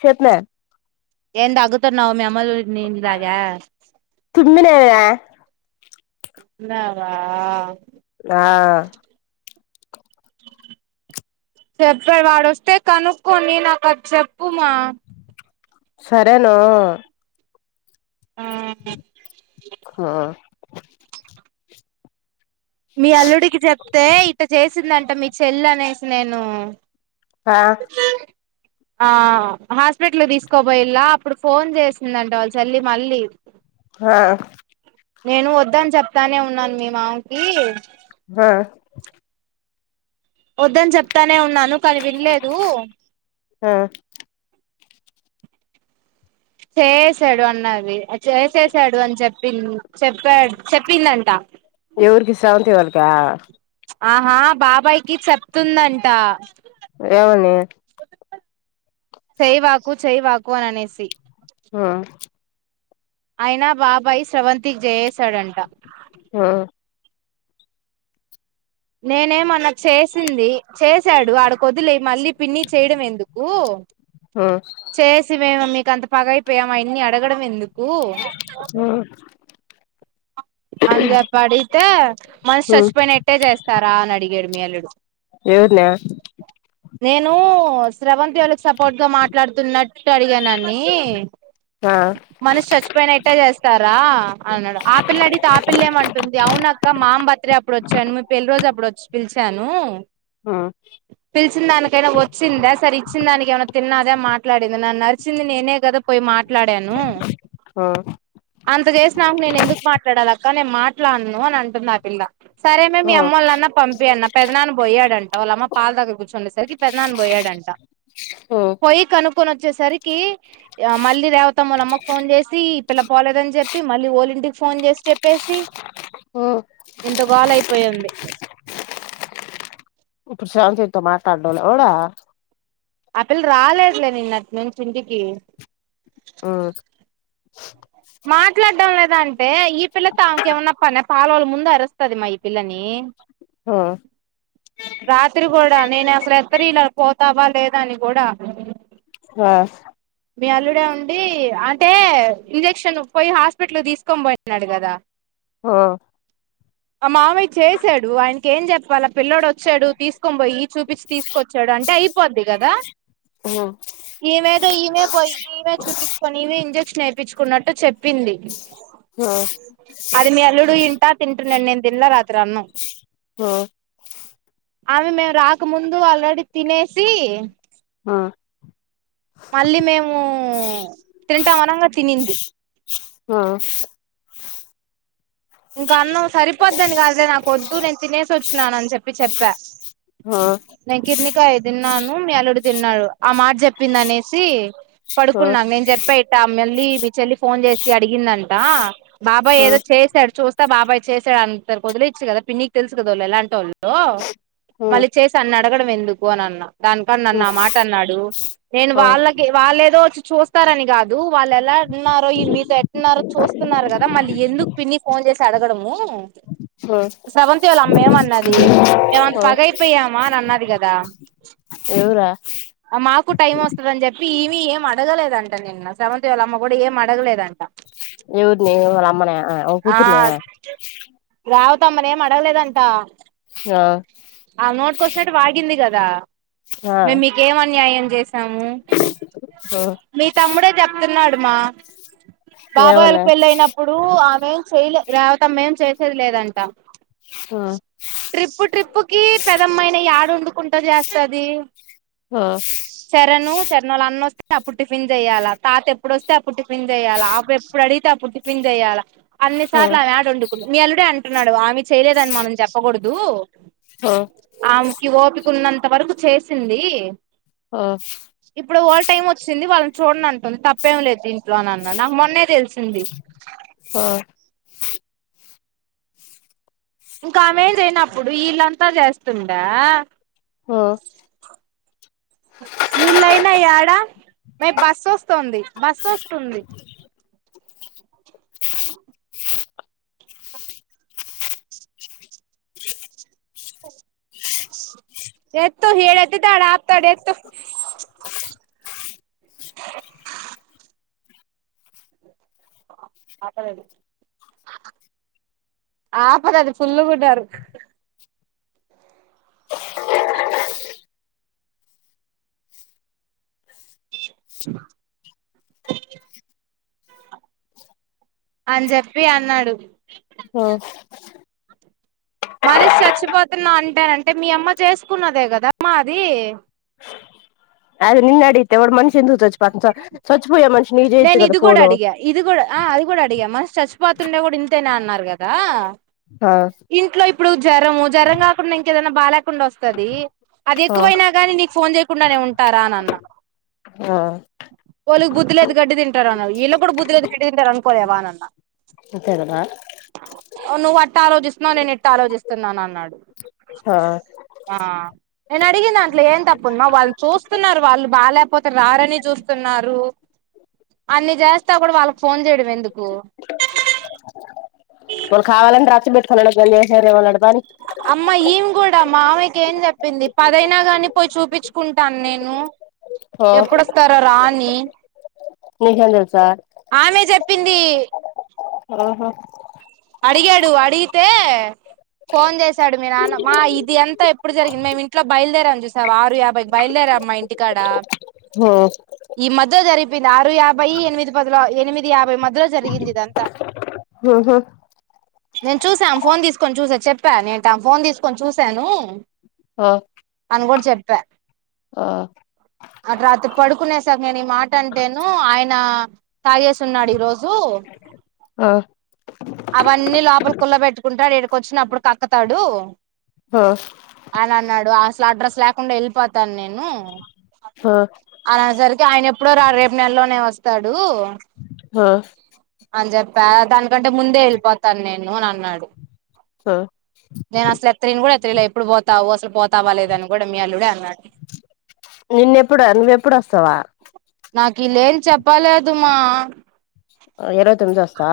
చెత్ న ఏం దగ్గుతున్నావు మీ అమ్మ చూసి నీను తాగా తుమ్మిననా తిన్నావా ఆ చెప్పే వాడొస్తే కనుక్కోని నాకు అది చెప్పుమా సరేనా ఆ ఆ మీ అల్లుడికి చెప్తే ఇట్ట చేసిందంట మీ చెల్ల అనేసి నేను ఆ ఆ హాస్పిటల్ తీసుకోబోయిల్ల అప్పుడు ఫోన్ చేసిందంట వాళ్ళ చెల్లి మళ్ళీ హా నేను వద్దని చెప్తానే ఉన్నాను మీ మామకి ఆ వద్దని చెప్తానే ఉన్నాను కానీ వినలేదు ఆ చేసాడు అన్నది చేసేసాడు అని చెప్పింది చెప్పాడు చెప్పిందంట ఎవరికి స్రవంతి వాళ్ళకా ఆహా బాబాయి కి చెప్తుందంట ఏమని చేయబాకు చేయబాకు అని అనేసి ఉమ్ అయినా బాబాయి శ్రవంతికి చేశాడంట ఉమ్ నేనేమన్న చేసింది చేశాడు ఆడకొదిలేయి మళ్ళీ పిన్నికి చేయడం ఎందుకు ఉమ్ చేసి మేము మీకు అంత పగైపోయామా అయన్ని అడగడం ఎందుకు ఉమ్ అని చెప్పి అడిగితే మనిషి ఉమ్ చచ్చిపోయినట్టే చేస్తారా అని అడిగాడు మీ అల్లుడు ఎవరు మా నేను శ్రవంతి వాళ్ళకి సపోర్ట్గా మాట్లాడుతున్నట్టు అడిగానని ఆ మనిషి చచ్చిపోయినట్టే చేస్తారా అన్నాడు ఆ పిల్ల అడి ఆపిల్లేమంటుంది అవున అక్క మామ బర్త్డే అప్పుడు వచ్చాను మీ పెళ్లి రోజు అప్పుడోచ్చి పిలిచాను ఉమ్ పిలిచిన దానికైనా వచ్చిందా సరి ఇచ్చిన దానికి ఏమైన్న తిన్నదా మాట్లాడిందా నన్ను అరిచింది నేనే కదా పోయి మాట్లా మాట్లాడాను ఉమ్ అంత చేసిన నాకు నేను ఎందుకు మాట్లాడాల నేను మాట్లాడను అని అంటుంది ఆ పిల్ల సరే మే మీ ఉమ్ అమ్మోళ్ళనన్న పంపియి అన్న పెదనాన్న పోయాడంట వాళ్ళమ్మ పాలు తాగి కూర్చుండేసరికి పెద్దనాన్న పోయాడు డంటా ఉమ్ పోయి కను కొని వచ్చేసరికి మళ్ళీ రేవతి వాళ్ళ అమ్మకు ఫోన్ చేసి ఈ పిల్ల పోలేదని చెప్పి మళ్ళీ ఓలీ ఇంటికి ఫోన్ చేసి చెప్ చెప్పేసి ఉమ్ ఇంత గోలయిపోయింది ఇప్పుడు స్రవంతితో మాట్లాడడం [unintelligible] ఆ పిల్ల రాలేదులే నిన్నటి నుంచి ఇంటికి ఆ మాట్లాడడం లేదంటే ఈ పిల్లతో ఆమెకేమన్న పనా పాలొల్ల ముందు అరుస్తుది మా ఈ పిల్లని ఆ రాత్రి కూడా నేను అసలు నిద్ర ఇలా పోతావా లేదా అని కూడా ఆ మీ అల్లుడే ఉండి అంటే ఇంజెక్షన్ పోయి హాస్పిటల్ తీసుకొని పోయినాడు కదా ఆ ఆ మావయ్య చేశాడు ఆయనకి ఏం చెప్పాలి పిల్ల ఒచ్చాడు తీసుకొని పోయి చూపిచ్చి తీసుకొచ్చాడు అంటే అయిపోద్ది కదా ఉమ్ ఈమేదో ఈమే పోయి ఇమె చూపించుకుని ఈమే ఇంజెట్ జెక్షన్ ఏపించుకున్నట్టు చెప్పింది ఉమ్ అది మీ అల్లుడు ఇంటా తింట టున్నడు నేను తిన్లే రాత్రి అన్నం ఉమ్ ఉమ్ అవి మేము రాకముందు ఆల్రెడీ తినేసి అ మళ్ళీ మేము తింటాం అనంగా తినింది ఆ ఇంకా అన్నం సరిపోద్దని కాదులే నాకు వద్దు నేను తినేసి వచ్చున్నాను అని చెప్పి చెప్పా ఉమ్ ఉమ్ ఉమ్ ఉమ్ నే కిర్నికాయ దిన్నాను మీ అల్లుడి తిన్నాడు ఆ మాట చెప్పింది అనేసి పడుకున్నాను నేను చెప్పా ఇట్ట మళ్ళీ మీ చెల్లి ఫోన్ చేసి అడిగిందంటా బాబాయ్ ఏదో ఉమ్ చేసాడు చూస్తా బాబాయ్ చేసాడు అంటరు వదిలేయచ్చు కదా పిన్నికి తెలుసు కదా వాళ్ళు ఎలాంటోల్లో మళ్ళీ చేసి అన్నడగడం ఎందుకు అని అన్నా దానికన్నా ఉమ్ నన్ను ఆ మాట అన్నాడు నేను ఉమ్ వాళ్ళకి వాళ్ళేదో వచ్చి చూస్తారని కాదు వాళ్ళు ఎలా అన్నారో ఈ మీతో ఎట్న్నారో చూస్తున్నారు కదా మళ్ళీ ఎందుకు పిన్ని ఫోన్ చేసి అడగడము స్రవంతి వాళ్ళ అమ్మ ఏం అన్నది మేమంత ఉమ్ పగయిపోయామా అని అన్నది కదా ఎవరు మాకు టైం వస్తదని చెప్పి ఈ ప్పి ఏం అడగలేదంట నిన్న స్రవంతి వాళ్ళ అమ్మ కూడా ఏం అడగలేదంట ఎవర్నీ వాళ్ళ అమ్మనా ఆ వాళ్ళ కూతుర్నా ఆ రేవతమ్మనేం ఏం అడగలేదంటా ఆ వాగింది కదా ఆ మేము మీకేం అన్యాయం చేసాము ఆ మీ తమ్ముడే చెప్తున్నాడు మా బాబాయోళ్ళ ఏమన్నా పెళ్ళైనప్పుడు ఏం చేయలే రేవతమ్మేం చేసేది లేదంట ఆ ట్రిప్పు ట్రిప్పు కి పెదమ్మయిన ఏడ వండుకుంట చేస్తది ఆ చరణు చరణోళ్ళ అన్న వొస్ తే అప్పుడు టిఫిన్ చెయ్యాలా తాత ఎప్పుడొస్తే అప్పుడు టిఫిన్ చెయ్యాలా ఆ పిల్ల ఎప్పుడు అడిగితే అప్పుడు టిఫిన్ చెయ్యాలా అన్ని ఆ సార్లు ఆమె ఏడ వండుకు నీ అల్లుడే అంటున్నాడు ఆమె చేయలేదని మనం చెప్పకూడదు ఆ ఆమెకి ఓపికున్నంత వరకు చేసింది ఆ ఇప్పుడు వాళ్ళ టైం వచ్చింది వాళ్ళని చూడనంటుంది తప్పేం లేదు దిన్ ట్లో అని అన్న నాకు మొన్నే తెలిసింది ఆ ఇంకా ఆమేం చేయనప్పుడు వీళ్ళంతా చేస్తాండా ఆ ఈళ్ళైన యాడ మే బస్సో స్తుంది బస్సోస్తుంది ఎత్తు ఈడ ఎత్తితే ఆడ ఆప్తాడు ఎత్తు ఆపలేదు ఆపరాది ఫుల్ గుండారు అని జెప్పి అన్నాడు అ మనిషి చచ్చిపోతున్నా అంటరాంటె మీ అమ్మ చేసుకున్నదే కదమ్మా అది అదే నిన్ను అడిగితే కూడా మనిషి ఎందుకు చచ్చిపోతుంది స-సచ్ నేను ఇది కూడా అడిగా ఇది కూడా ఆ అది కూడా అడిగా మనిషి సచ్ పోతుంటే కూడా ఇంతేన అన్నారు కదా ఆ ఇంట్లో ఇప్పుడు జ్వరము జ్వరం కాకుండా ఇంకేదనా బాలేక కుండా వస్తది అది ఆ ఎక్కువయినా గానీ నీకు ఫోన్ చేయకుండానే ఉంటారా అని అన్నా ఆ వాళ్ళకి బుద్ధి లేద్ గడ్డి తింటారు అన్నావు వీళ్ళ కూడా బుద్ది లేదు గడ్డి తింటారు అనుకోలేవా అనన్నా అంతే కదా నువ్వు అట్ట ఆలోచిస్తున్నావు నేను ఇట్ట ఆలోచిస్తున్నాను అన్నాడు ఆ నేను అడిగిందాంట్లో ఏం తప్పు ఉంది మా వాళ్ళు చూస్తున్నారు వాళ్ళు బాలేకపోతే రారని చూస్తున్నారు అన్ని చేస్తా కూడా వాళ్ళకు ఫోన్ చేయడం ఎందుకు వాళ్ళు కావాలని రచ్చ పెట్టుకొని [unintelligible] అమ్మ ఈం కూడా మావయ్యకి ఏం చెప్పింది పదైనా గాని పోయి చూపించుకుంటాను నేను ఆ ఎప్పుడొస్తారో రాని నీకెలా తెల్సు చెప్పింది ఆహ అడిగాడు అడిగితే ఫోన్ చేశాడు మీ నాన్న మా ఇది అంతా ఎప్పుడు జరిగింది మేము ఇంట్లో బయలుదేరాం చూసావా ఆరు యాభైకి బయలుదే రాం మా ఇంటికాడ ఆ ఈ మధ్యలో జరి గింది ఆరు యాభై ఎనిమిది పదిలో ఎనిమిది యాభై మధ్యలో జరిగింది ఇదంతా ఊహూ నేను చూసాను ఫోన్ తీసుకొని చూసాను చెప్పా నేను ఫోన్ తీసుకొని చూశాను ఆ నే కూడ్ చెప్పా ఆ అర్ధరాత్రి పడుకునేస నేను ఈ మాట అంటేను ఆయన తాగేసి ఉన్నాడు ఈ రోజు అ అవన్నీ లోపల కుళ్ల పెట్టుకుంటాడ్, ఇడికి వచ్చినప్పుడు కక్కుతాడు హా [unintelligible] అన్నాడు అసల్ అడ్రస్ ల్యకుండా వెళ్ళిపోతాను నేను అ అని అనేసరికి ఆయన ఎప్పుడో రాడ్ రేపు నెలలోనే వస్తాడు హా ప్యా దానికంటే ముందే వెళ్ళిపోతాను నేను అని అన్నాడు అ త్రిన్ కూడా హెచ్చరిలే ఎప్పుడు పోతావు అసలు పోతావా లేదని కూడా మీ అల్లుడే అన్నాడు నిన్నెప్పుడు నువ్వు ఎప్పుడు వస్తావా నాకు కిల్లేంది చెప్పలేదు మా ఇరవై తొమ్మిది వస్తా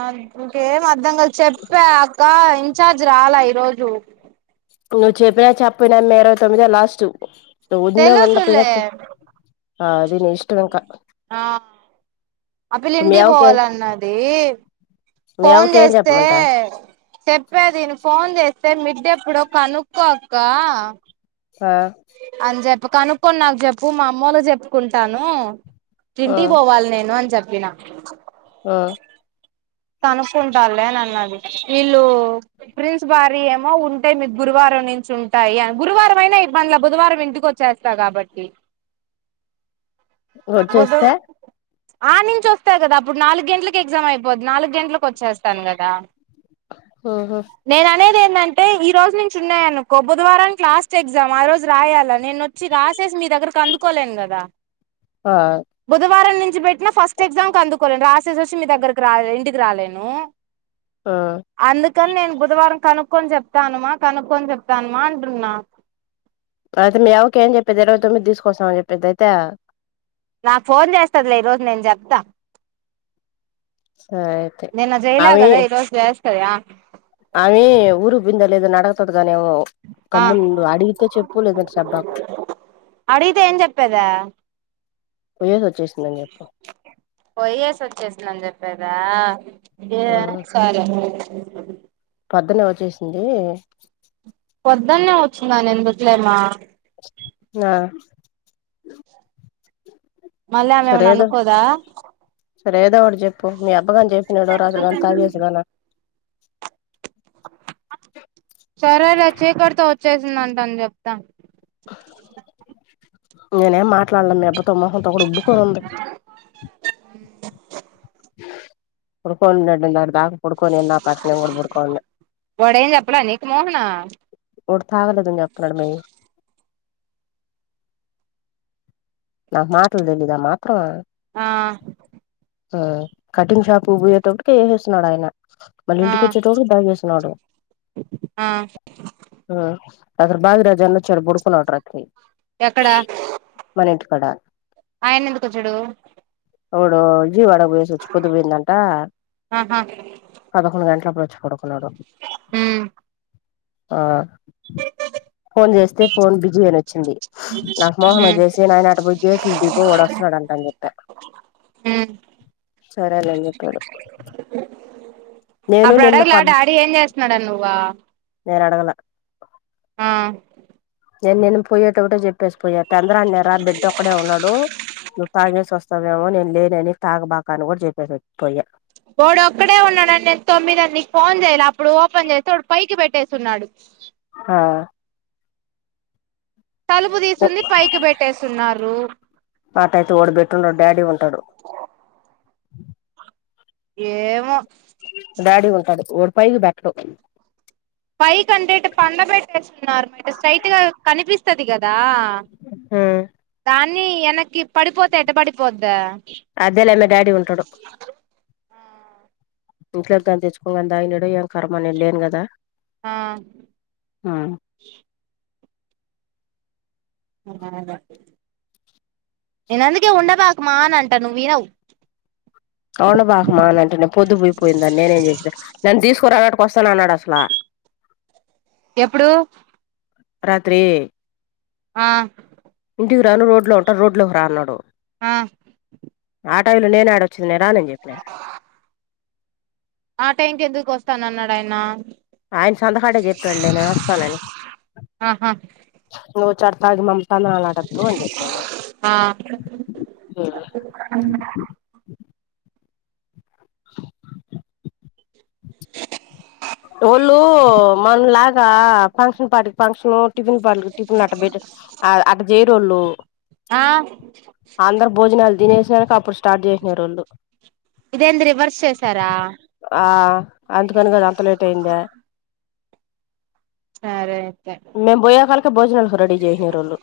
ఆ ఇంకేం అర్థం కాలే చెప్పే అక్క ఇన్ఛార్జ్ రాలా ఈరోజు నువ్వు చెప్పినా చెప్పకపోయినా ఇరవై తొమ్మిదో లాస్ట్ నువ్వు ఉన్న ఉండకపోయినా తెలుసులే అది నీ ఇష్టం ఇంకా ఆ ఆ పిల్ల ఇప్పుడు మీ ఇంటి కి అవ్వకేం పోవాలన్నది మీ ఫోన్ అవ్వకేం చేస్తే చెప్పమంట చెప్పేదిను ఫోన్ చేస్తే మిడ్ ఎప్పుడు కనుక్కో అక్క అ కనుక్కొన్ నాకు చెప్పు మా అమ్మోళ్ల చెప్పుకుంటాను ఆ తింటీ పోవాలి నేను అని చెప్ పోయిన ఆ కనుక్కుంటాళ్లే అన్నది వీళ్ళు ప్రిన్స్ భార్య ఏమో ఉంటే మీక్ గురువారం నుంచి ఉంటాయా గురువారం అయినా ఇబ్బందిలే బుధవారం ఇంటికి వచ్చేస్తా కాబట్టి వచ్చేస్తే అడ నించివస్తాయి కదా అప్పుడు నాలుగు గంటలకి ఎగ్జామ్ అయిపోది నాలుగు గంటలకు వచ్చేస్తాను కదా ఆ నేను అనేదే న్నఅంటే ఈ రోజు నుంచి ఉన్నాయి అనుకో బుధవారానికి లాస్ట్ ఎగ్జామ్ ఆ రోజు రాయాలా నేను వచ్చి రాసేసి మీ దగ్గరకు అందుకోలేన్ కదా ఆ బుధవారం నుంచి పెట్టినా ఫస్ట్ ఎగ్జామ్ అందుకోలేను రాసేసి మీ దగ్గరకి రాలే ఇంటి రాలేను ఆ కాని నేను బుధవారం కనుక్కొని చెప్తాను మా కనుక్కొని చెప్తాను మా అంటున్నా అయితే మీ అవ్వకి ఏం చెప్పేది ఇరవై తొమ్మిది తీసుకొస్తాను అని చెప్పేద అయితే నాకు ఫోన్ చేస్తదిలే ఈరోజు నేను చెప్తా సరే అయితే నిన్న జేయలే దా ఈరోజు జేస్తది ఆ ఆమీ ఊరూ పోయిందా లేదా అని అడుగుతాది గానేమో ఆ గమ్ము నుండు అడిగితే చెప్పు లేదంటే చెబ్బకు అడిగితే ఏం చెప్పేదా పోయేసి వచ్చేసిందని చెప్పు పోయేససోచ్చేసిన అని చెప్ కదా ఏం సర్ పొద్దున్నే వచ్చేసింది పొద్దున్నే వచ్చిందని ఎందుకులే మా నా మళ్ళీ ఆమె సరే ఏమన్నా ఏదో అనుకోదా సరే ఏదో ఒకటి చెప్పు మీ అబ్బాగాని చెప్పినాడు రాత్రికి కాఫీ చేసుకురానా సరేలే చికటితో వచ్చేసిందంటా అని చెప్తా నేనేం మాట్లాడలే మీ అబ్బతో మొహంతో కుడ ఉబ్బుకొని ఉంది క్రికోల్డ్డి గారు బాకా పుడుకొని ఉన్న అట్నే నిను కూడా పుడుకోని ఉన్న వాడేం చెప్పలే నీకు మోహన వాడు తాగలేదు అని చెప్తున్నాడమై నాక్ మాట్లల్ తెలియదా ఆ మాత్రం ఆ ఆ కటింగ్ షాప్ కి బోయేటప్పటికి ఏసేసినాడు అయన మళ్ళీ ఆ ఇంటికి వచ్చేటోడు బాగ ఎసినాడు ఆ ఆ రాత్రి బాగి రాజ్ అన్న వచ్చడు బోడుకునాడు రాత్రి కి ఎక్కడ కడా ఆయన్న ఎందుకోచ్చడు ఇప్పుడు జీవాడకు పోసొచ్చు పొద్దు పోయిందంట ఆహా పదకొండు గంటలపుడ్ చి పడుకున్నాడు మ్ ఆ ఫోన్ చేస్తే ఫోన్ బిజీ అని వచ్చింది నాకు మోహన ఉమ్ జెసి నాన పోయి గేట్లు తీయిపో వాడొస్తున్నడంటా అని చెప్ప ఉమ్ సరేలే అని చెప్పాడు నేను అప్పుడు నిన్న ప అడగలె డాడీ ఏం చేస్తున్నాడాని నువ్వా నెన్ అడగాలే ఆ నేను నేను పోయేటపుడే చెప్పేసి పోయా తొందరన్నా ర బిడ్డ ఒక్కడే ఉన్నాడు నువ్వు తాగేస్ సస్తవేమో నేను లేనని తాగబాకని కూడా చెప్పేసి పోయా వాడు ఒక్కడే ఉన్నాడని నేను తొమ్మిదికు ఫోన్ చేయాల అప్పుడు ఓపెన్ చేస్తే వాడు పైకి పెట్టేసున్నాడు ఆ తలుపు తీసుంది పైకి పెట్టేస్తున్నారు అట అయితే ఓడిబెట్టిండు డాడీ ఉంటాడు ఏమో డాడీ ఉంటాడు ఓడు పైకి బెట్టడు ఫైకంటే ఎట్ పండబెట్టేస్తున్నారు మే స్ట్రైట్ గా కనిపిస్తది కదా దాన్ని ఎనక్కి పడిపోతే ఎట్టపడిపోద్దా అదేలే మె డాడీ ఉంటాడు ఇంట్లో కాని తెచ్చుకోనీ గని తగినడో ఏం కర్మా నేను లేను కదా ఆ నేను అందుకే ఉండా బాక్ మాన్ అంటాను నువ్ వినవు అవును బాగామ అంటేనే పొద్దు పోయిపోయిందాన్ని నేనేం చేసా నన్ను తీసుకురా వస్తానన్నాడు అట్లా ఎప్పుడు రాత్రి ఆ ఇంటికి రాను రోడ్ లో ఉంటా రోడ్ లోకి రా అన్నాడు ఆ ఆ టైమ్ లో నేను ఆడ వచ్చింది నేను రానని చెప్పినా ఆ టైం కే ఎందుకు వస్తానన్నాడు ఆయన ఆయన సందకాటే చెప్పాడులే నేను వస్తానని ఆహా నువ్వు చ కాది మమ తాను అలాడద్దు అని చెప్పినాను ఉ ఒళ్ళు మన లాగా ఫంక్షన్ పాటికి ఫంక్షన్ ఓ టిఫిన్ పల్లు టిఫిన్ అట్ట బెట్ అట్ట చేయరోళ్ళు ఆ ఆంధ్ర భోజనాలు తినేసినాక అప్పుడు స్టార్ట్ చేసిన రోళ్లు ఇదేంది రివర్స్ చేసారా ఆ అందుకని కదా అంతలో పెందా సరే అయితే మేము బోయేకాలకి భోజనాలు రెడీ చేసినారు వాళ్ళు